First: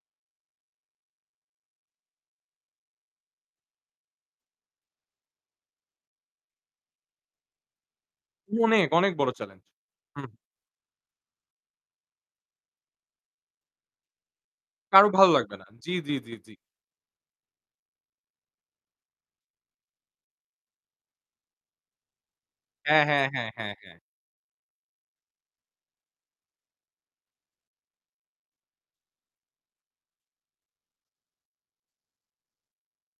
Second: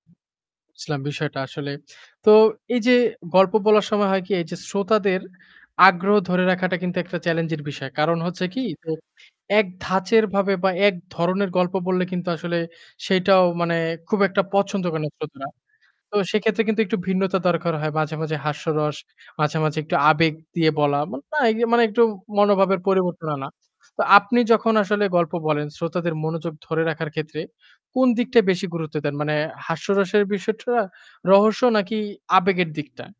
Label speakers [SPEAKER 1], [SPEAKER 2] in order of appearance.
[SPEAKER 1] ইসলাম বিষয়টা আসলে। তো এইযে গল্প বলার সময় হয় কি, এইযে শ্রোতাদের আগ্রহ ধরে রাখাটা কিন্তু একটা চেলেঞ্জের বিষয়। কারণ হচ্ছে কি,
[SPEAKER 2] অনেক,
[SPEAKER 1] যে
[SPEAKER 2] অনেক বড় চেলেঞ্জ।
[SPEAKER 1] এক
[SPEAKER 2] হু।
[SPEAKER 1] ধাঁচের ভাবে বা এক ধরনের গল্প বললে কিন্তু আসলে সেইটাও মানে খুব একটা পছন্দ করে
[SPEAKER 2] কারো
[SPEAKER 1] না
[SPEAKER 2] ভালো
[SPEAKER 1] শ্রোতারা।
[SPEAKER 2] লাগবে না। জ্বি, জ্বি,
[SPEAKER 1] তো
[SPEAKER 2] জ্বি, জ্বি।
[SPEAKER 1] সেক্ষেত্রে কিন্তু একটু ভিন্নতা দরকার হয়। মাঝে, মাঝে হাস্যরস, মাঝে, মাঝে একটু আবেগ দিয়ে বলা। না মানে একটু মনোভাবের
[SPEAKER 2] হ্যাঁ, হ্যাঁ,
[SPEAKER 1] পরিবর্তন
[SPEAKER 2] হ্যাঁ,
[SPEAKER 1] আনা।
[SPEAKER 2] হ্যাঁ, হ্যাঁ।
[SPEAKER 1] তো আপনি যখন আসলে গল্প বলেন শ্রোতাদের মনোযোগ ধরে রাখার ক্ষেত্রে কোন দিকটায় বেশি গুরুত্ব দেন? মানে হাস্যরসের বিষয়টা? রহস্য নাকি আবেগের দিকটা?